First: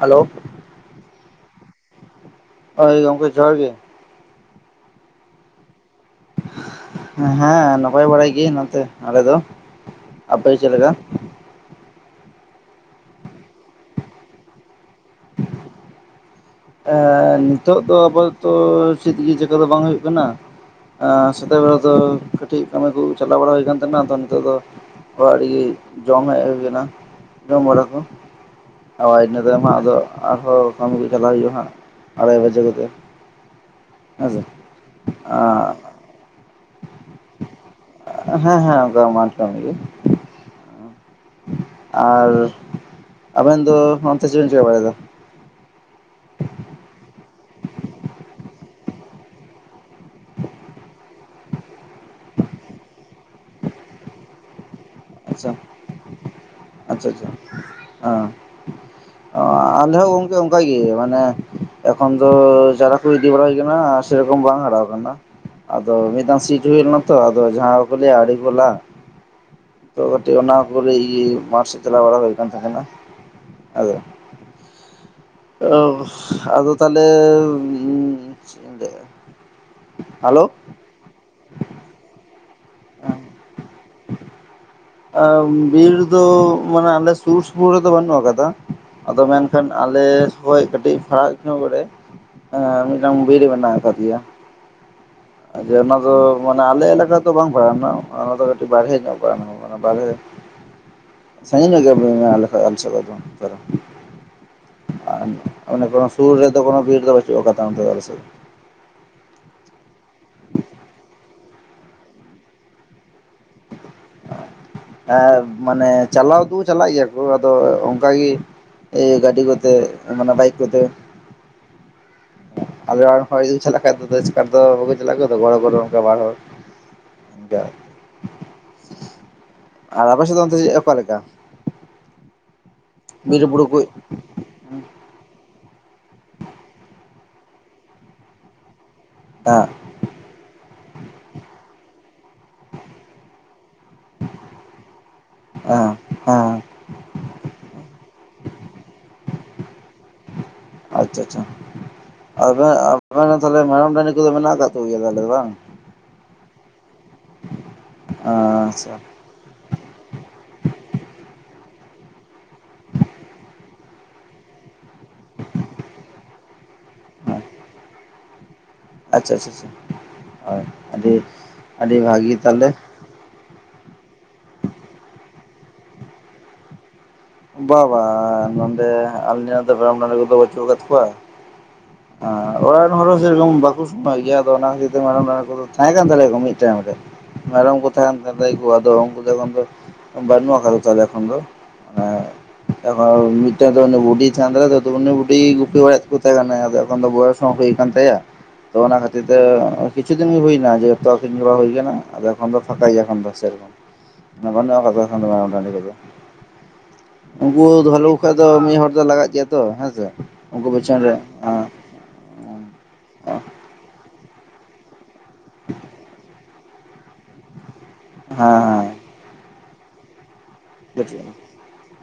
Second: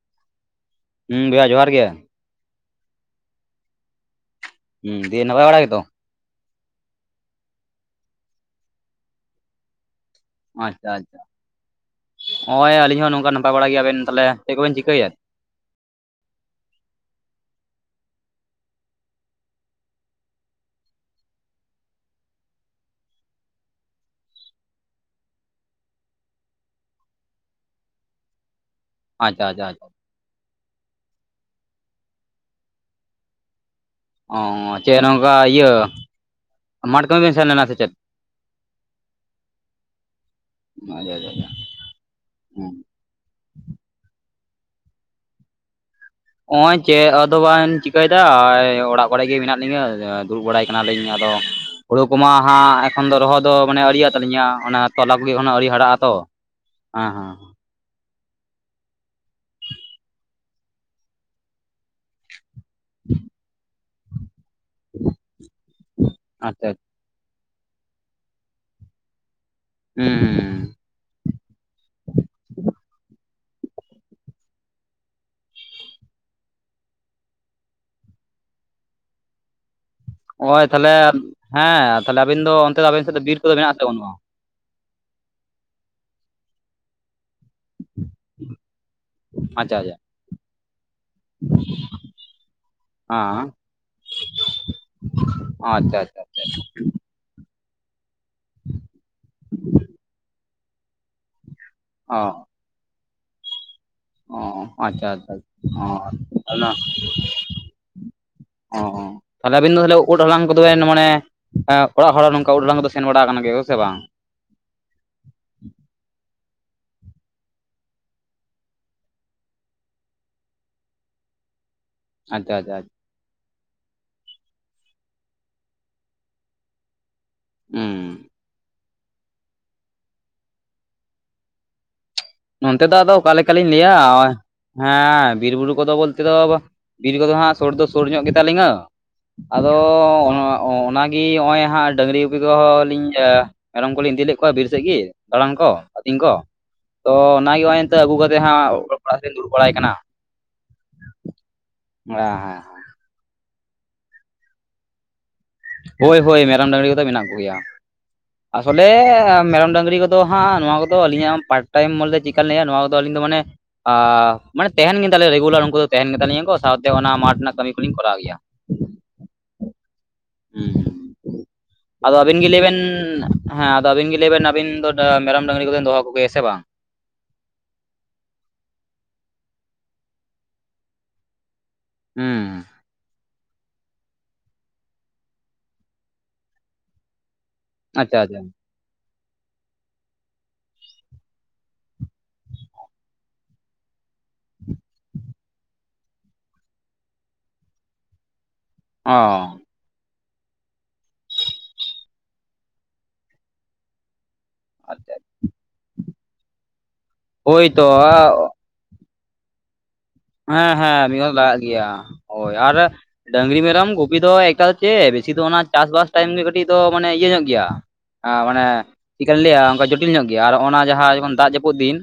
Hello ᱦᱩᱸ ᱵᱚᱭᱦᱟ ᱡᱚᱦᱟᱨ ᱜᱮ ᱦᱳᱭ ᱜᱚᱝᱠᱮ ᱡᱚᱦᱟᱨ ᱜᱮ ᱦᱩᱸ ᱫᱤᱭᱮ ᱱᱟᱯᱟᱭ ᱵᱟᱲᱟ ᱜᱮᱛᱚ ᱦᱮᱸ ᱱᱟᱯᱟᱭ ᱵᱟᱲᱟ ᱜᱮ ᱱᱚᱛᱮ ᱟᱞᱮ ᱫᱚ ᱟᱯᱮ ᱪᱮᱫ ᱟᱪᱪᱷᱟ ᱞᱮᱠᱟ ᱟᱪᱪᱷᱟ ᱦᱳᱭ ᱟᱹᱞᱤᱧ ᱦᱚᱸ ᱱᱚᱝᱠᱟ ᱱᱟᱯᱟᱭ ᱵᱟᱲᱟ ᱜᱮ ᱟᱵᱮᱱ ᱛᱟᱦᱚᱞᱮ ᱪᱮᱫ ᱠᱚᱵᱮᱱ ᱪᱤᱠᱟᱹᱭᱟ ᱮ ᱱᱤᱛᱚᱜ ᱫᱚ ᱟᱯᱟᱛᱚᱛᱚ ᱪᱮᱫᱜᱮ ᱪᱤᱠᱟ ᱫᱚ ᱵᱟᱝ ᱦᱩᱭᱩᱜ ᱠᱟᱱᱟ ᱥᱮᱛᱟᱜ ᱵᱮᱲᱟ ᱫᱚ ᱠᱟᱹᱴᱤᱡ ᱠᱟᱹᱢᱤ ᱠᱚ ᱪᱟᱞᱟᱣ ᱵᱟᱲᱟ ᱦᱩᱭ ᱟᱠᱟᱱ ᱛᱟᱦᱮᱱᱟ ᱟᱫᱚ ᱱᱤᱛᱚᱜ ᱫᱚ ᱚᱲᱟᱜ ᱨᱮᱜᱮ ᱡᱚᱢ ᱦᱮᱡ ᱦᱩᱭ ᱠᱟᱱᱟ ᱡᱚᱢ ᱵᱟᱲᱟ ᱠᱚ ᱦᱳᱭ ᱟᱪᱪᱷᱟ ᱤᱱᱟᱹ ᱛᱟᱭᱚᱢ ᱟᱪᱪᱷᱟ ᱦᱟᱸᱜ ᱟᱪᱪᱷᱟ ᱟᱫᱚ ᱟᱨᱦᱚᱸ ᱠᱟᱹᱢᱤ ᱠᱚ ᱪᱟᱞᱟᱜ ᱦᱩᱭᱩᱜᱼᱟ ᱦᱟᱸᱜ ᱟᱲᱟᱭ ᱵᱟᱡᱮ ᱠᱚᱛᱮ ᱚ ᱦᱮᱸᱥᱮ ᱪᱮᱫ ᱱᱚᱝᱠᱟ ᱤᱭᱟᱹ ᱟᱸ ᱢᱟᱴ ᱠᱟᱹᱢᱤ ᱵᱮᱱ ᱥᱮᱱ ᱞᱮᱱᱟ ᱥᱮ ᱪᱮᱫ ᱦᱮᱸ ᱦᱮᱸ ᱟᱫᱚ ᱢᱟᱴ ᱠᱟᱹᱢᱤ ᱜᱮ ᱟᱪᱪᱷᱟ ᱟᱪᱪᱷᱟ ᱟᱪᱪᱷᱟ ᱟᱨ ᱦᱩᱸ ᱟᱵᱮᱱ ᱫᱚ ᱱᱚᱱᱛᱮ ᱪᱮᱫ ᱵᱤᱱ ᱪᱮᱠᱟ ᱵᱟᱲᱟᱭ ᱮᱫᱟ ᱚᱸᱭ ᱪᱮ ᱟ ᱟᱫᱚ ᱵᱟᱝ ᱪᱤᱠᱟᱹᱭ ᱫᱟ ᱚᱲᱟᱜ ᱠᱚᱨᱮ ᱜᱮ ᱢᱮᱱᱟᱜ ᱞᱤᱧᱟᱹ ᱟᱨᱠᱤ ᱫᱩᱲᱩᱵ ᱵᱟᱲᱟᱭ ᱠᱟᱱᱟ ᱞᱤᱧ ᱟᱫᱚ ᱦᱩᱲᱩ ᱠᱚᱢᱟ ᱦᱟᱸᱜ ᱮᱠᱷᱚᱱ ᱫᱚ ᱨᱚᱦᱚᱭ ᱫᱚ ᱢᱟᱱᱮ ᱟᱹᱣᱨᱤᱭᱟᱜ ᱛᱟᱹᱞᱤᱧᱟ ᱚᱱᱟ ᱛᱚᱞᱟ ᱠᱚ ᱜᱮ ᱚᱱᱟ ᱟᱪᱪᱷᱟ ᱟᱹᱣᱨᱤ ᱦᱟᱨᱟᱜᱼᱟ ᱛᱚ ᱦᱟᱸ ᱦᱟᱸ ᱦᱟ ᱟᱞᱮ ᱦᱚᱸ ᱜᱚᱝᱠᱮ ᱚᱱᱠᱟᱜᱮ ᱢᱟᱱᱮ ᱮᱠᱷᱚᱱ ᱫᱚ ᱪᱟᱨᱟ ᱠᱚ ᱜᱤᱰᱤ ᱵᱟᱲᱟ ᱦᱩᱭ ᱟᱠᱟᱱᱟ ᱥᱮᱨᱚᱠᱚᱢ ᱵᱟᱝ ᱦᱟᱨᱟᱣ ᱟᱠᱟᱱᱟ ᱟᱫᱚ ᱢᱤᱫ ᱫᱟᱢ ᱥᱤ ᱟᱪᱪᱷᱟ ᱦᱩᱭ ᱞᱮᱱᱟ ᱛᱚ ᱟᱫᱚ ᱡᱟᱦᱟᱸ ᱠᱚ ᱞᱟᱹᱭ ᱟᱲᱮ ᱠᱚ ᱞᱟᱜ ᱛᱚ ᱦᱩᱸ ᱠᱟᱹᱴᱤᱡ ᱦᱩᱸ ᱚᱱᱟ ᱯᱚᱨᱮ ᱤᱭᱟᱹ ᱢᱟᱴ ᱥᱮᱫ ᱪᱟᱞᱟᱣ ᱵᱟᱲᱟ ᱦᱩᱭ ᱠᱟᱱ ᱛᱟᱸᱦᱮ ᱠᱟᱱᱟ᱾ ᱟᱫᱚ ᱳ ᱟᱫᱚ ᱛᱟᱦᱚᱞᱮ ᱪᱮ ᱤᱧ ᱞᱟᱹᱭᱟ? ᱚᱸᱭ ᱛᱟᱦᱚᱞᱮ ᱦᱮᱸ ᱛᱟᱦᱚᱞᱮ ᱟᱵᱤᱱ ᱫᱚ ᱚᱱᱛᱮ ᱫᱚ ᱟᱵᱮᱱ ᱥᱮᱫ ᱫᱚ ᱵᱤᱨ ᱠᱚᱫᱚ ᱢᱮᱱᱟᱜᱼᱟ ᱥᱮ ᱵᱟᱹᱱᱩᱜᱼᱟ? ᱟ ᱵᱤᱨ ᱫᱚ ᱢᱟᱱᱮ ᱟᱞᱮ ᱥᱩᱨ ᱥᱩᱯᱩᱨ ᱨᱮᱫᱚ ᱵᱟᱹᱱᱩᱜ ᱟᱠᱟᱫᱟ ᱟᱫᱚ ᱢᱮᱱᱠᱷᱟᱱ ᱟᱪᱪᱷᱟ ᱟᱪᱪᱷᱟ ᱟᱞᱮ ᱠᱷᱚᱱ ᱠᱟᱹᱴᱤᱡ ᱯᱷᱟᱨᱟᱠ ᱧᱚᱜ ᱨᱮ ᱮᱸ ᱢᱤᱫᱴᱟᱝ ᱦᱮᱸ ᱵᱤᱨ ᱢᱮᱱᱟᱜ ᱟᱠᱟᱫᱮᱭᱟ᱾ ᱟᱫᱚ ᱟᱪᱪᱷᱟ ᱚᱱᱟ ᱟᱪᱪᱷᱟ ᱫᱚ ᱢᱟᱱᱮ ᱟᱞᱮ ᱮᱞᱟᱠᱟ ᱫᱚ ᱵᱟᱝ ᱯᱟᱣᱱᱟ ᱚᱱᱟ ᱫᱚ ᱠᱟᱹᱴᱤᱡ ᱵᱟᱨᱦᱮ ᱧᱚᱜ ᱯᱟᱲᱟᱜ [unintelligible] ᱵᱟᱨᱦᱮ ᱥᱟᱹᱜᱤᱧ ᱧᱚᱜ ᱜᱮ᱾ ᱚᱸ᱾ [unintelligible] ᱟᱨ ᱚᱱᱟ ᱠᱷᱚᱡ ᱟᱪᱪᱷᱟ ᱟᱪᱪᱷᱟ ᱚ ᱦᱚ ᱥᱩᱨ ᱨᱮᱫᱚ ᱚᱱᱟ ᱠᱳᱱᱳ ᱵᱤᱨ ᱫᱚ ᱵᱟᱹᱪᱩᱜ ᱟᱠᱟᱫᱟ ᱚᱱᱛᱮ ᱟᱞᱮ ᱥᱮᱡ᱾ ᱚᱸ ᱛᱟᱦᱚᱞᱮ ᱟᱵᱤᱱ ᱫᱚ ᱵᱚᱞᱮ ᱩᱫ ᱦᱚᱞᱟᱝ ᱠᱚᱫᱚ ᱵᱮᱱ ᱢᱟᱱᱮ ᱮᱸ ᱚᱲᱟᱜ ᱦᱚᱲ ᱱᱚᱝᱠᱟ ᱩᱫ ᱦᱟᱞᱟᱝ ᱠᱚᱫᱚ ᱥᱮᱱ ᱵᱟᱲᱟ ᱠᱟᱱᱟ ᱜᱮᱭᱟ ᱥᱮ ᱵᱟᱝ? ᱮᱸ ᱢᱟᱱᱮ ᱪᱟᱞᱟᱣ ᱫᱚ ᱪᱟᱞᱟᱜ ᱜᱮᱭᱟ ᱠᱚ ᱟᱫᱚ ᱚᱱᱠᱟ ᱜᱤ᱾ ᱮ ᱜᱟᱹᱰᱤ ᱠᱚᱛᱮ ᱢᱟᱱᱮ ᱵᱟᱭᱤᱠ ᱠᱚᱛᱮ᱾ ᱟᱫᱟ ᱟᱫᱟ ᱟᱪ ᱚᱲᱟᱜ ᱨᱮᱱ ᱦᱚᱲ ᱡᱩᱫᱤ ᱪᱟᱞᱟᱜ ᱠᱷᱟᱡ ᱫᱚ ᱟᱫᱚ ᱮᱥᱠᱟᱨ ᱫᱚ ᱵᱟᱠᱚ ᱪᱟᱞᱟᱜ ᱜᱮᱭᱟ ᱛᱚ ᱜᱚ ᱦᱚᱲ ᱠᱚᱫᱚ ᱚᱱᱠᱟ ᱵᱟᱝ ᱦᱩᱭᱩᱜ᱾ ᱦᱩᱸ᱾ ᱟᱨ ᱟᱯᱮ ᱥᱮᱫ ᱫᱚ ᱚᱱᱛᱮ ᱡᱮ ᱚᱠᱟᱮ ᱞᱮᱠᱟ᱾ ᱱᱚᱱᱛᱮ ᱫᱚ ᱟᱫᱚ ᱚᱠᱟ ᱵᱤᱨ ᱵᱩᱨᱩ ᱞᱮᱠᱟᱞᱤᱧ ᱠᱚ ᱞᱟᱹᱭᱟ ᱚᱜᱼᱚᱭ᱾ ᱦᱮᱸ ᱵᱤᱨᱼᱵᱩᱨᱩ ᱠᱚᱫᱚ ᱵᱚᱞᱛᱮ ᱫᱚ ᱵᱤᱨ ᱠᱚᱫᱚ ᱦᱟᱸᱜ ᱥᱩᱨ ᱫᱚ ᱥᱩᱨ ᱧᱚᱜ ᱜᱮᱛᱟ ᱞᱤᱧᱟᱹ᱾ ᱦᱮᱸ ᱟᱫᱚ ᱚ-ᱚ-ᱚᱱᱟ ᱜᱤ ᱦᱚᱜᱼᱚᱭ ᱦᱟᱸᱜ ᱰᱟᱝᱜᱨᱤ ᱜᱩᱯᱤ ᱠᱚᱦᱚᱸ ᱞᱤᱧ ᱮ ᱢᱮᱨᱚᱢ ᱠᱚᱞᱤᱧ ᱤᱫᱤᱞ ᱞᱮᱫ ᱠᱚᱣᱟ ᱵᱤᱨ ᱥᱮᱜ ᱜᱮ ᱫᱟᱬᱟᱱ ᱠᱚ, ᱦᱮᱸ ᱟᱹᱛᱤᱧ ᱠᱚ᱾ ᱦᱮᱸ ᱛᱚ ᱚᱱᱟᱜᱮ ᱦᱚᱜ ᱚᱭ ᱮᱱᱛᱚᱜ ᱟᱹᱜᱩ ᱠᱟᱛᱮᱜ ᱦᱟᱸᱜ ᱚ-ᱚ-ᱚᱞᱜ ᱯᱟᱲᱦᱟᱜ ᱜᱮᱧ ᱫᱩᱲᱩᱵ ᱵᱟᱲᱟᱭ ᱠᱟᱱᱟ᱾ ᱟᱪᱪᱟᱼᱪᱷᱟ, ᱦᱮᱸ ᱦᱮᱸ ᱟᱵᱚ ᱟ [unintelligible] ᱛᱟᱦᱚᱞᱮ ᱢᱮᱨᱟᱢ ᱰᱟᱝᱜᱨᱤ ᱠᱚᱫᱚ ᱢᱮᱱᱟᱜ ᱠᱟᱜ ᱠᱚ ᱜᱮᱭᱟ ᱛᱟᱦᱚᱞᱮ ᱵᱟᱝ? ᱦᱳᱭ ᱦᱳᱭ ᱢᱮᱨᱚᱢ ᱰᱟᱝᱜᱨᱤ ᱠᱚᱫᱚ ᱢᱮᱱᱟᱜ ᱠᱚᱜᱮᱭᱟ, ᱟᱥᱚᱞᱮ ᱟᱪᱪᱷᱟ ᱢᱮᱨᱚᱢ ᱰᱟᱝᱜᱨᱤ ᱠᱚ ᱫᱚ ᱦᱟᱸᱜ ᱱᱚᱣᱟ ᱠᱚᱫᱚ ᱟᱹᱞᱤᱧᱟᱜ ᱯᱟᱴ ᱴᱟᱭᱤᱢ ᱵᱚᱞᱮ ᱪᱮᱜᱠᱟᱱ ᱞᱟᱹᱭᱟ ᱱᱚᱣᱟ ᱠᱚᱫᱚ ᱟᱞᱤᱧ ᱫᱚ ᱢᱟᱱᱮ ᱟᱨ ᱢᱟᱱᱮ ᱛᱟᱦᱮᱱ ᱜᱮ ᱛᱟᱞᱮᱭᱟ ᱨᱮᱜᱩᱞᱟᱨ ᱩᱱᱠᱩ ᱫᱚ ᱛᱟᱦᱮᱱ ᱜᱮ ᱛᱟᱞᱤᱧᱟ ᱠᱚ ᱥᱟᱶᱛᱮ ᱚᱱᱟ ᱢᱟᱴ ᱨᱮᱱᱟᱜ ᱠᱟᱹᱢᱤ ᱠᱚᱞᱤᱧ ᱠᱚᱨᱟᱣ ᱜᱮᱭᱟ᱾ ᱟᱪᱪᱷᱟ ᱟᱪᱟ ᱪᱟ ᱟ ᱟᱹᱰᱤ ᱟᱹᱰᱤ ᱵᱷᱟᱹᱜᱤ ᱛᱟᱦᱚᱞᱮ᱾ ᱩᱸ᱾ ᱦᱮᱸ ᱟᱫᱚ ᱟᱹᱵᱤᱱ ᱜᱮ ᱞᱟᱹᱭ ᱵᱮᱱ ᱟᱹᱵᱤᱱ ᱫᱚ ᱰᱟ ᱢᱮᱨᱚᱢ ᱰᱟᱝᱜᱨᱤ ᱠᱚ ᱵᱤᱱ ᱫᱚᱦᱚ ᱠᱚᱜᱮᱭᱟ ᱥᱮ ᱵᱟᱝ? ᱵᱟ ᱵᱟ ᱟᱸ ᱱᱚᱸᱰᱮ ᱟᱞᱮ ᱨᱮᱱ ᱫᱚ ᱢᱮᱨᱚᱢ ᱜᱟᱝᱜᱨᱤ ᱠᱚᱫᱚ ᱵᱟᱹᱪᱩᱜ ᱠᱟᱫ ᱠᱚᱣᱟ᱾ ᱟᱸ ᱦᱩᱸ ᱚᱲᱟ [unintelligible] ᱵᱟᱠᱚ ᱥᱮᱱᱚᱜ ᱜᱮᱭᱟ ᱟᱫᱚ ᱚᱱᱟ ᱠᱷᱟᱹᱛᱤᱨ ᱢᱮᱨᱚᱢ ᱰᱟᱹᱝᱨᱤ ᱫᱚ ᱛᱟᱦᱮᱸ ᱠᱟᱱ ᱛᱟᱞᱮᱭᱟ ᱠᱚ ᱢᱤᱫ ᱴᱟᱭᱤᱢ ᱨᱮ᱾ ᱢᱮᱨᱚᱢ ᱠᱚ ᱛᱟᱦᱮᱱ ᱟᱪᱪᱷᱟ ᱟᱪᱪᱷᱟ ᱛᱟᱞᱮᱭ ᱠᱚ ᱟᱫᱚ ᱩᱱᱠᱩ ᱫᱚ ᱮᱠᱷᱚᱱ ᱫᱚ ᱵᱟᱹᱱᱩᱜ ᱟᱠᱟᱫᱟ ᱛᱟᱦᱚᱞᱮ ᱮᱠᱷᱚᱱ ᱫᱚ᱾ [inaudible] [unintelligible] ᱢᱤᱫᱴᱮᱱ ᱫᱚ ᱩᱱᱤ ᱵᱩᱰᱤᱭ ᱛᱟᱦᱮᱸ [unintelligible] ᱩᱱᱤ ᱵᱩᱰᱤᱭ ᱜᱩᱯᱤ ᱵᱟᱲᱟᱭᱮᱫ ᱠᱚ ᱛᱟᱦᱮᱸ ᱠᱟᱱᱟᱭ ᱟᱫᱚ ᱮᱠᱷᱚᱱ ᱫᱚ ᱵᱚᱭᱚᱥ ᱦᱚᱸ ᱦᱩᱭ ᱠᱟᱱ ᱛᱟᱭᱟ ᱛᱚ ᱚᱱᱟ ᱠᱷᱟᱹᱛᱤᱨ ᱚ ᱛᱮ᱾ ᱠᱤᱪᱷᱩ ᱫᱤᱱ ᱜᱮ ᱦᱩᱭᱱᱟ ᱡᱷᱚᱛᱚ ᱟᱹᱠᱷᱨᱤᱧ ᱵᱟᱲᱟ ᱦᱩᱭ ᱠᱟᱱᱟ ᱟᱫᱚ ᱮᱠᱷᱚᱱ ᱫᱚ ᱯᱷᱟᱠᱟ ᱭᱮᱭᱟ ᱠᱷᱟᱱ ᱫᱚ ᱥᱮᱨᱚᱠᱚᱢ᱾ ᱟᱪᱪᱷᱟ [unintelligible] ᱩᱱᱠᱩ ᱦᱳᱭᱛᱚ ᱫᱚ ᱞᱤᱠᱩ ᱠᱷᱟᱡ ᱫᱚ ᱢᱤᱫ ᱦᱚᱲ ᱫᱚ ᱞᱟᱜᱟᱜ ᱜᱮᱭᱟ ᱛᱚ, ᱦᱮᱸᱥᱮ? ᱦᱮᱸ ᱦᱮᱸ ᱢᱤᱫ ᱦᱚᱲ ᱞᱟᱜᱟᱜ ᱜᱮᱭᱟ ᱦᱳᱭ ᱟᱨ ᱰᱟᱺᱝᱨᱤ ᱢᱮᱨᱚᱢ ᱜᱩᱯᱤ ᱫᱚ ᱮᱠᱟᱞ ᱪᱮ ᱵᱮᱥᱤ ᱫᱚ ᱚᱱᱟ ᱪᱟᱥ ᱵᱟᱥ ᱴᱟᱭᱤᱢ ᱜᱮ ᱠᱟᱹᱴᱤᱡ ᱫᱚ ᱢᱟᱱᱮ ᱤᱭᱟᱹ ᱧᱚᱜ ᱜᱮᱭᱟ ᱟ ᱦᱮᱸ ᱢᱟᱱᱮ ᱦᱮᱸ ᱪᱮᱜᱠᱟ ᱞᱤᱧ ᱞᱟᱹᱭᱟ ᱚᱱᱠᱟ ᱡᱚ ᱡᱚᱴᱤᱞ ᱧᱚᱜ ᱜᱮᱭᱟ ᱟᱨ ᱚᱱᱟ ᱡᱟᱸᱦᱟ ᱡᱮᱢᱚᱱ ᱫᱟᱜ ᱡᱟᱹᱯᱩᱫ ᱫᱤᱱ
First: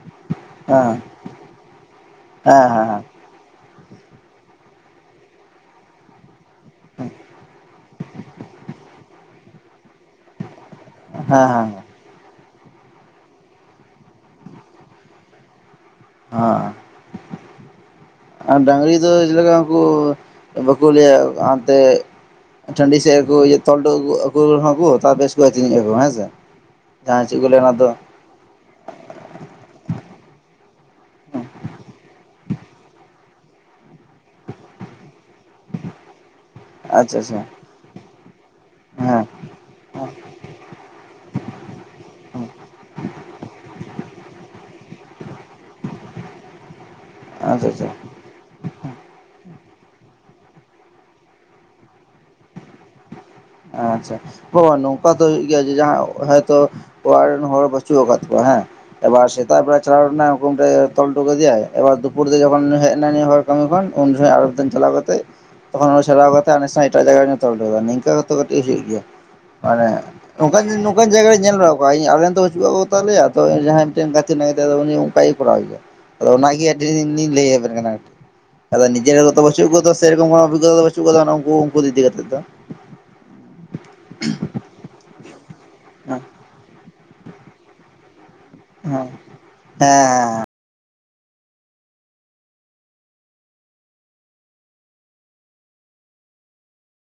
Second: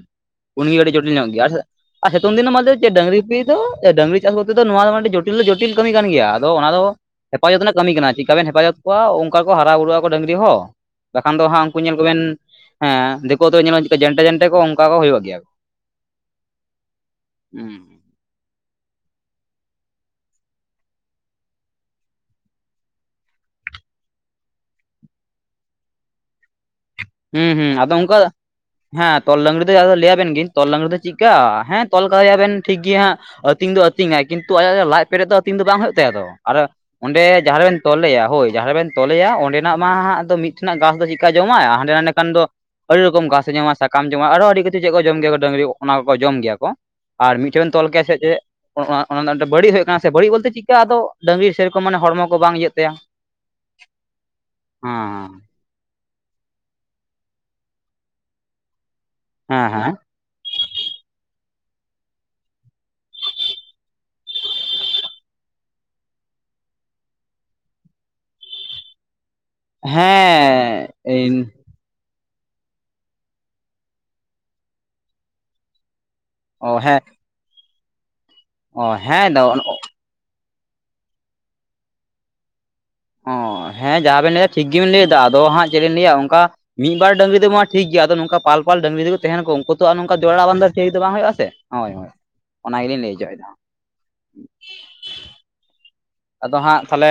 ᱩᱱᱜᱤ ᱟᱹᱰᱤ ᱡᱚᱴᱤᱞ ᱧᱚᱜ ᱜᱮᱭᱟ ᱟᱥᱮ ᱥᱤᱛᱩᱝ ᱦᱮᱸ ᱫᱤᱱ ᱦᱮᱸ ᱢᱟᱞᱮ ᱨᱤᱯᱤ ᱫᱚ ᱮ ᱰᱟᱹᱝᱨᱤ ᱪᱟᱥ ᱠᱚᱛᱮ ᱫᱚ ᱱᱚᱣᱟ ᱫᱚ ᱟᱹᱰᱤ ᱡᱚᱴᱤᱞ ᱫᱚ ᱡᱚᱴᱤᱞ ᱠᱟᱹᱢᱤ ᱠᱟᱱ ᱜᱮᱭᱟ, ᱟᱫᱚ ᱚᱱᱟ ᱫᱚ ᱦᱮᱯᱟᱡᱚᱛ ᱨᱮᱱᱟᱜ ᱠᱟᱹᱢᱤ ᱠᱟᱱᱟ ᱪᱤᱜᱠᱟ ᱵᱮᱱ ᱦᱮᱯᱟᱡᱚᱛ ᱠᱚᱣᱟ ᱚᱱᱠᱟ ᱠᱚ ᱦᱟᱨᱟ ᱵᱩᱨᱩᱜ ᱟᱠᱚ ᱰᱟᱝᱨᱤ ᱦᱚᱸ ᱵᱟᱠᱷᱟᱱ ᱫᱚ ᱦᱮᱸ ᱦᱟᱸᱜ ᱦᱮᱸ ᱩᱱᱠᱩ ᱧᱮᱞ ᱠᱚᱵᱮᱱ ᱦᱮᱸ ᱫᱤᱠᱳ ᱛᱚ ᱧᱮᱞᱵᱮᱱ ᱪᱮᱜᱠᱟ ᱡᱮᱱᱴᱮ ᱡᱮᱱᱴᱮ ᱠᱚ ᱚᱱᱠᱟ ᱠᱚ ᱦᱩᱭᱩᱜ ᱜᱮᱭᱟ᱾ ᱦᱮᱸ, ᱟᱨ ᱰᱟᱝᱨᱤ ᱤᱭᱟᱹ ᱪᱮᱫ ᱞᱮᱠᱟ ᱩᱱᱠᱩ ᱵᱟᱠᱚ ᱞᱟᱹᱭᱟ ᱦᱟᱱᱛᱮ ᱴᱟᱺᱰᱤ ᱥᱮᱫ ᱨᱮᱠᱩ ᱛᱚᱞᱴᱚ ᱠᱟᱠᱩ ᱨᱮᱦᱚᱸ ᱠᱚ ᱛᱟᱯᱮᱥ ᱠᱚ ᱟᱹᱛᱤᱧᱟ ᱠᱚ ᱦᱮᱸᱥᱮ ᱦᱩᱸ ᱦᱩᱸ ᱟᱫᱚ ᱚᱱᱠᱟ ᱫᱚ ᱦᱮᱸ ᱛᱚᱞ ᱰᱟᱝᱨᱤ ᱫᱚ ᱟᱫᱚ ᱞᱟᱹᱭ ᱟᱵᱮᱱ ᱜᱤᱧ ᱛᱚᱞ ᱰᱟᱝᱨᱤ ᱫᱚ ᱪᱮᱫᱠᱟ ᱦᱮᱸ ᱛᱚᱞ ᱠᱟᱭᱟᱵᱮᱱ ᱴᱷᱤᱠ ᱜᱮᱭᱟ ᱦᱟᱸᱜ ᱟᱛᱤᱧ ᱫᱚ ᱟᱛᱤᱧᱟᱭ ᱠᱤᱱᱛᱩ ᱟᱭᱟᱜ ᱞᱟᱡ ᱯᱮᱨᱮᱡ ᱫᱚ ᱟᱹᱛᱤᱧ ᱫᱚ ᱵᱟᱝ ᱦᱩᱭᱩᱜ ᱛᱟᱭᱟ ᱛᱚ ᱟᱨ ᱟᱪᱪᱷᱟ ᱚᱸᱰᱮ ᱟᱪᱪᱷᱟ ᱡᱟᱸᱦᱟ ᱨᱮᱵᱮᱱ ᱛᱚᱞᱮᱭᱟ ᱦᱳᱭ ᱡᱟᱦᱟᱸ ᱨᱮᱵᱮᱱ ᱦᱮᱸ ᱛᱚᱞᱮᱭᱟ ᱚᱸᱰᱮᱱᱟᱜ ᱢᱟ ᱦᱟᱸᱜ ᱫᱚ ᱢᱤᱫ ᱴᱷᱮᱱᱟᱜ ᱜᱷᱟᱥ ᱫᱚ ᱪᱮᱫᱠᱟ ᱡᱚᱢᱟᱭ ᱦᱟᱸᱰᱮ ᱱᱟᱰᱮ ᱠᱷᱟᱱ ᱫᱚ ᱟᱰᱤ ᱨᱚᱠᱚᱢ ᱜᱷᱟᱥᱮ ᱡᱚᱢᱟ ᱥᱟᱠᱟᱢ ᱡᱚᱢᱟ ᱟᱨᱦᱚᱸ ᱟᱰᱤ ᱠᱤᱪᱷᱩ ᱪᱮᱫ ᱠᱚ ᱡᱚᱢ ᱜᱮᱭᱟ ᱠᱚ ᱰᱟᱝᱨᱤ ᱚᱱᱟ ᱠᱚᱠᱚ ᱡᱚᱢ ᱜᱮᱭᱟ ᱠᱚ ᱟᱨ ᱢᱤᱫᱴᱷᱮᱱ ᱟᱪᱪᱷᱟ ᱵᱮᱱ ᱟᱪᱪᱷᱟ ᱛᱚᱞ ᱠᱮᱭᱟ ᱥᱮ ᱪᱮᱫ ᱚᱱᱟ ᱫᱚ ᱵᱟᱹᱲᱤᱡ ᱦᱩᱭᱩᱜ ᱠᱟᱱᱟ ᱥᱮ ᱵᱟᱹᱲᱤᱡ ᱵᱚᱞᱛᱮ ᱪᱤᱜᱠᱟ ᱟᱫᱚ ᱰᱟᱹᱝᱨᱤ ᱥᱮᱨᱚᱠᱚᱢ ᱢᱟᱱᱮ ᱦᱚᱲᱢᱚ ᱠᱚ ᱵᱟᱝ ᱤᱭᱟᱹᱜ ᱛᱟᱭᱟ ᱟᱪᱪᱷᱟ ᱵᱟ ᱱᱚᱝᱠᱟ ᱫᱚ ᱦᱮᱸ ᱦᱳᱭᱳᱜ ᱜᱮᱭᱟ ᱡᱮ ᱡᱟᱦᱟᱸ ᱦᱚᱭᱛᱚ ᱚᱲᱟᱜ ᱨᱮᱱ ᱦᱚᱲ ᱵᱟᱪᱩᱜ ᱟᱠᱟᱫ ᱠᱚᱣᱟ ᱦᱮᱸ ᱮᱵᱟᱨ ᱥᱮᱛᱟᱜ ᱦᱮᱸ ᱵᱮᱲᱟ ᱦᱮᱸ ᱪᱷᱟᱲᱟᱣ ᱨᱮᱱᱟᱜ ᱦᱩᱠᱩᱢ ᱛᱮ ᱛᱚᱞ ᱴᱩ ᱠᱟᱫᱮᱭᱟᱭ ᱮᱵᱟᱨ ᱫᱩᱯᱩᱨ ᱫᱤᱠᱮ ᱵᱮᱱ ᱦᱮᱡ ᱮᱱᱟ ᱱᱮ ᱦᱚᱲ ᱠᱟᱹᱢᱤ ᱠᱷᱚᱱ ᱩᱱ ᱥᱚᱢᱚᱭ ᱟᱨᱚ ᱫᱤᱱ ᱪᱟᱞᱟᱣ ᱠᱟᱛᱮ ᱛᱚᱠᱷᱚᱱ ᱚᱱᱟ ᱥᱚᱨᱟᱣ ᱠᱟᱛᱮ ᱱᱟᱥᱮ ᱱᱟᱜ ᱮᱴᱟᱜ ᱡᱟᱭᱜᱟ ᱨᱮᱵᱤᱱ ᱛᱚᱞ ᱠᱮᱫᱮᱭᱟ ᱱᱤᱝᱠᱟᱹ ᱠᱟᱛᱮ ᱠᱟᱹᱴᱤᱡ ᱦᱩᱭᱩᱜ ᱜᱮᱭᱟ ᱦᱮᱸ ᱢᱟᱱᱮ ᱱᱚᱝᱠᱟᱱ ᱱᱚᱝᱠᱟᱱ ᱡᱟᱭᱜᱟ ᱦᱮᱸ ᱦᱮᱸ ᱨᱮ ᱧᱮᱞ ᱵᱟᱲᱟᱣ ᱟᱞᱮ ᱨᱮᱱ ᱫᱚ ᱵᱟᱪᱩᱜ ᱠᱟᱜ ᱠᱚᱛᱟ ᱞᱮᱭᱟ ᱛᱚ ᱡᱟᱸᱦᱟᱸᱭ ᱢᱤᱫᱴᱮᱱ ᱜᱟᱛᱮ ᱢᱮᱱᱟᱭ ᱛᱟᱭᱫᱚ ᱩᱱᱤ ᱚᱱᱠᱟᱭ ᱠᱚᱨᱟᱣ ᱜᱮᱭᱟ ᱟᱫᱚ ᱚᱱᱟᱜᱮ ᱚ ᱟᱹᱰᱤ ᱦᱮᱸ ᱞᱤᱧ ᱞᱟᱹᱭ ᱟᱵᱮᱱ ᱠᱟᱱᱟ ᱟᱫᱚ ᱚ ᱱᱤᱡᱮᱨ ᱦᱮᱸ ᱦᱚᱸᱛᱚ ᱫᱚ ᱵᱟᱹᱪᱩᱜ ᱜᱚᱫᱟ ᱥᱮ ᱥᱮᱨᱚᱠᱚᱢ ᱠᱚᱱᱚ ᱚᱵᱤᱜᱜᱚᱛᱟ ᱫᱚ ᱵᱟᱪᱩᱜ ᱠᱟᱫᱟ ᱩᱱᱠᱩ ᱩᱱᱠᱩ ᱤᱫᱤ ᱠᱟᱛᱮᱫ ᱫᱚ ᱚ ᱦᱮᱸ ᱡᱟᱸᱦᱟᱸ ᱵᱮᱱ ᱞᱟᱹᱭᱟ ᱴᱷᱤᱠ ᱜᱮᱵᱮᱱ ᱞᱟᱹᱭᱫᱟ ᱟᱫᱚ ᱦᱟᱸᱜ ᱪᱮᱫ ᱵᱤᱱ ᱞᱟᱹᱭᱟ ᱦᱮᱸ ᱚᱱᱠᱟ ᱢᱤᱫ ᱮᱵᱟᱨ ᱰᱟᱝᱨᱤ ᱫᱚᱢᱟ ᱴᱷᱤᱠ ᱜᱮᱭᱟ ᱟᱫᱚ ᱱᱚᱝᱠᱟ ᱯᱟᱞᱯᱟᱞ ᱰᱟᱝᱨᱤ ᱦᱮᱸ ᱡᱩᱫᱤ ᱠᱩ ᱛᱟᱦᱮᱱᱟᱠᱩ ᱩᱱᱠᱩ ᱛᱚ ᱟᱨ ᱱᱚᱝᱠᱟ ᱡᱚᱲᱟ ᱟᱸᱫᱫᱟ ᱪᱮ ᱫᱚ ᱵᱟᱝ ᱦᱩᱭᱩᱜᱼᱟ ᱥᱮ ᱦᱚᱭ ᱦᱚᱭ ᱚᱱᱟ ᱜᱮᱞᱤᱧ ᱞᱟᱹᱭ ᱚᱪᱚᱭᱮᱫᱟ ᱟᱫᱚ ᱦᱟᱸᱜ ᱛᱟᱦᱞᱮ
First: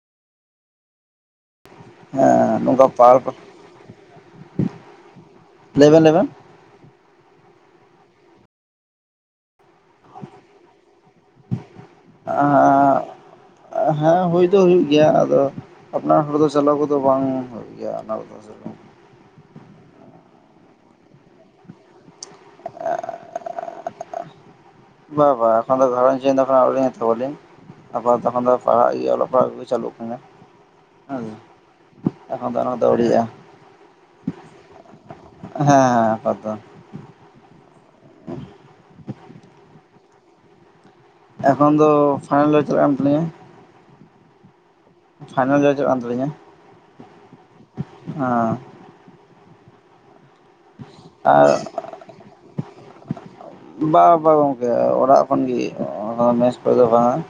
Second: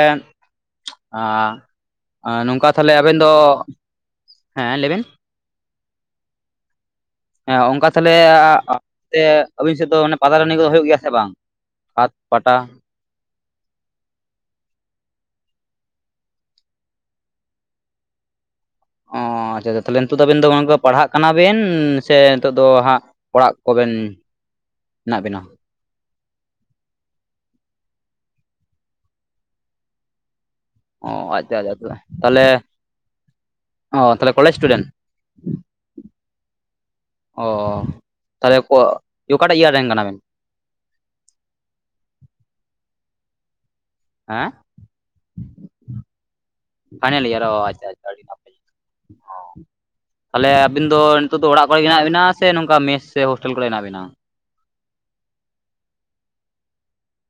ᱟᱻ ᱦᱮᱸ ᱱᱚᱝᱠᱟ ᱛᱟᱞᱦᱮ ᱟᱵᱮᱱ ᱯᱟᱨᱠ ᱫᱚ ᱦᱮᱸ ᱞᱟᱹᱭ ᱵᱮᱱ ᱞᱟᱹᱭ ᱵᱮᱱ ᱞᱟᱹᱭ ᱵᱮᱱ ᱦᱮᱸ ᱚᱱᱠᱟ ᱛᱟᱦᱞᱮ ᱟᱵᱤᱱ ᱥᱮᱫ ᱫᱚ ᱯᱟᱛᱟ ᱴᱟᱸᱰᱤ ᱠᱚᱫᱚ ᱦᱩᱭᱩᱜ ᱜᱮᱭᱟ ᱥᱮ ᱵᱟᱝ ᱦᱟᱴ ᱯᱟᱴᱟ ᱟᱨ [inaudible] ᱦᱮᱸ ᱦᱩᱭ ᱫᱚ ᱦᱩᱭᱩᱜ ᱜᱮᱭᱟ ᱟᱫᱚ ᱟᱯᱱᱟᱨ ᱦᱚᱲ ᱫᱚ ᱪᱟᱞᱟᱣ ᱠᱚᱫᱚ ᱵᱟᱝ ᱦᱩᱭᱩᱜ ᱭᱟ ᱟ ᱫᱚ [inaudible] ᱚᱻ ᱟᱪᱪᱷᱟ ᱟᱪᱪᱷᱟ ᱛᱟᱦᱞᱮ ᱱᱤᱛᱚᱜ ᱫᱚ ᱟᱵᱮᱱ ᱫᱚ ᱠᱟ ᱯᱟᱲᱦᱟᱜ ᱠᱟᱱᱟᱵᱤᱱ ᱥᱮ ᱱᱤᱛᱳᱜ ᱫᱚ ᱦᱟᱸᱜ ᱚᱲᱟᱜ ᱠᱚᱵᱮᱱ ᱢᱮᱱᱟᱜ ᱵᱟ ᱵᱮᱱᱟ ᱵᱟ ᱮᱠᱷᱚᱱ ᱫᱚ ᱜᱷᱟᱸᱨᱚᱧᱡ ᱪᱤᱱᱛᱟᱹ ᱠᱚ ᱟᱣᱨᱤ ᱦᱟᱛᱟᱣᱟᱞᱤᱧ ᱟᱯᱟᱛᱚᱛᱚ ᱮᱠᱷᱚᱱ ᱫᱚ ᱯᱟᱲᱦᱟᱜ ᱚᱞᱚᱜ ᱯᱟᱲᱦᱟᱜ ᱠᱚᱜᱤ ᱪᱟᱞᱩᱜ ᱠᱟᱱᱟ ᱚ ᱦᱮᱸ ᱟᱪᱪᱷᱟ ᱟᱪᱪᱷᱟ ᱛᱚᱵᱮ ᱛᱟᱦᱞᱮ ᱮᱠᱷᱚᱱ ᱫᱚ ᱚᱱᱟ ᱠᱚᱫᱚ ᱟᱹᱣᱨᱤᱭᱟᱜᱼᱟ ᱚ ᱛᱟᱦᱞᱮ ᱠᱚᱞᱮᱡᱽ ᱥᱴᱩᱰᱮᱱᱴ ᱦᱮᱸ ᱦᱮᱸ ᱟᱯᱟᱛᱚᱛᱚ ᱚ ᱛᱟᱦᱞᱮ ᱠᱚ ᱚᱠᱟᱴᱟᱜ ᱤᱭᱟᱨ ᱨᱮᱱ ᱠᱟᱱᱟᱵᱤᱱ ᱮᱠᱷᱚᱱ ᱫᱚ ᱯᱷᱟᱭᱱᱟᱞ ᱤᱭᱟᱨᱮ ᱪᱟᱞᱟᱜ ᱠᱟᱱ ᱛᱟᱹᱞᱤᱧᱟ ᱦᱮᱸ ᱯᱷᱟᱭᱱᱟᱞ ᱤᱭᱟᱨ ᱪᱟᱞᱟᱜ ᱠᱟᱱ ᱛᱟᱞᱤᱧᱟ ᱛᱟᱦᱞᱮ ᱟᱵᱤᱱ ᱫᱚ ᱱᱤᱛᱚᱜ ᱫᱚ ᱟᱨ ᱚᱲᱟᱜ ᱠᱚᱨᱮ ᱜᱮ ᱢᱮᱱᱟᱜ ᱵᱮᱱᱟ ᱥᱮ ᱱᱚᱝᱠᱟ ᱢᱮᱥ ᱥᱮ ᱦᱳᱥᱴᱮᱞ ᱠᱚᱨᱮ ᱦᱮᱱᱟᱜ ᱵᱤᱱᱟ ᱵᱟ ᱵᱟ ᱜᱚᱝᱠᱮ ᱚᱲᱟᱜ ᱠᱷᱚᱱᱜᱤ ᱚᱱᱟ ᱢᱮᱥ ᱠᱚᱫᱚ ᱵᱟᱝᱟ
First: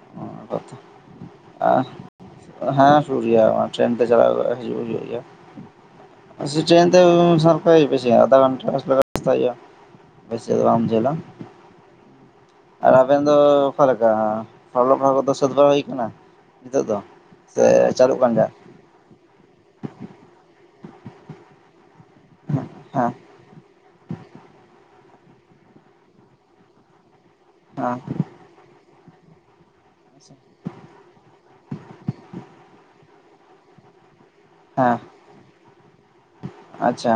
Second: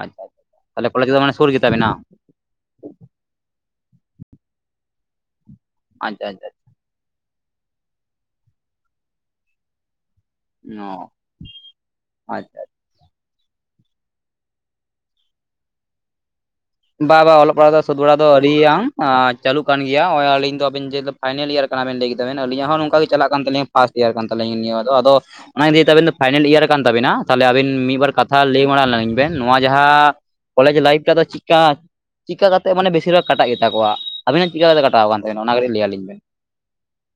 ᱟᱪᱪᱷᱟ ᱟᱪᱪᱷᱟ ᱛᱟᱦᱚᱞᱮ ᱠᱚᱞᱮᱡᱽ ᱫᱚ ᱢᱟᱱᱮ ᱥᱩᱨ ᱜᱮᱛᱟᱵᱤᱱᱟ [unintelligible] [inaudible] ᱦᱮᱸ ᱥᱩᱨ ᱜᱮᱭᱟ ᱴᱮᱨᱮᱹᱱ ᱛᱮ ᱪᱟᱞᱟᱣ ᱦᱤᱡᱩᱜ ᱦᱩᱭᱩᱜ ᱜᱮᱭᱟ ᱟᱪᱪᱷᱟ ᱟᱪᱪᱷᱟ ᱴᱨᱮᱱ ᱛᱮ [unintelligible] [unintelligible] ᱵᱮᱥᱤᱜ ᱟ ᱟᱫᱷᱟ ᱜᱷᱚᱱᱴᱟ ᱨᱟᱥᱛᱟ [unintelligible] ᱦᱩᱭᱩᱜ ᱟ ᱚᱸ ᱟᱪᱪᱷᱟ ᱟᱨ ᱟᱵᱮᱱ ᱫᱚ ᱚᱠᱟ ᱞᱮᱠᱟ ᱚᱞᱚ ᱯᱟᱲᱦᱟ ᱠᱚᱫᱚ ᱥᱟᱹᱛ ᱵᱟᱲᱟ ᱦᱩᱭ ᱟᱠᱟᱱᱟ ᱵᱟ ᱵᱟ ᱚᱞᱚᱜ ᱯᱟᱲᱟᱜ ᱫᱚ ᱥᱟᱹᱛ ᱵᱟᱲᱟ ᱫᱚ ᱜᱮᱭᱟ ᱟᱣᱤᱭᱟ ᱪᱟᱹᱩ ᱠᱟᱱ ᱜᱮᱭᱟ ᱟᱹᱞᱤᱧ ᱫᱚ ᱟᱵᱱ ᱡᱮᱞᱳ ᱯᱷᱟᱭᱱᱮᱞ ᱤᱭᱟᱨ ᱠᱟᱱᱟ ᱵᱮᱱ ᱞᱟᱹᱭ ᱠᱮᱫ ᱡᱮᱢᱮᱱ ᱟᱹᱞᱤᱧᱟᱜ ᱦᱚᱸ ᱱᱚᱝᱠᱟ ᱜᱮ ᱦᱮᱸ ᱪᱟᱞᱟᱜ ᱠᱟᱱ ᱛᱟᱹᱞᱤᱧ ᱯᱷᱟᱥᱴ ᱤᱭᱟᱨ ᱠᱟᱱ ᱛᱟᱹᱤᱧ ᱱᱤᱭᱟᱹ ᱫᱚ ᱟᱫᱚ ᱚᱱᱟ ᱤᱫᱤ ᱟᱵᱮᱱ ᱫᱚ ᱯᱷᱟᱭᱱᱮᱞ ᱤᱭᱟᱨ ᱟᱠᱟᱱ ᱛᱟᱵᱤᱱᱟ ᱛᱟᱦᱚᱞᱮ ᱟᱵᱤᱱ ᱦᱮᱸ ᱢᱤᱫ ᱵᱟᱨ ᱠᱟᱛᱷᱟ ᱞᱟᱹᱭ ᱵᱟᱲᱟ ᱞᱱᱟᱞᱤᱧ ᱵᱮᱱ ᱱᱚᱣᱟ ᱡᱟᱦᱟᱸ ᱠᱚᱞᱮᱡᱽ ᱞᱟᱭᱤᱯᱷ ᱢᱟᱜ ᱫᱚ ᱪᱤᱠᱟ ᱪᱤᱫᱠᱟ ᱠᱟᱛᱮ ᱢᱟᱱᱮ ᱵᱮᱥᱤᱨ ᱵᱷᱟᱜᱽ ᱠᱟᱴᱟᱜ ᱜᱮᱛᱟ ᱠᱚᱣᱟ ᱟᱵᱤᱱᱟᱜ ᱪᱤᱠᱟᱛᱮ ᱦᱮᱸ ᱠᱟᱴᱟᱣ ᱠᱟᱱ ᱛᱟᱵᱮᱱᱟ ᱚᱱᱟᱱᱟᱜᱞᱤ ᱞᱟᱹᱭᱟᱞᱤᱧ ᱵᱮᱱ ᱟᱪᱪᱷᱟ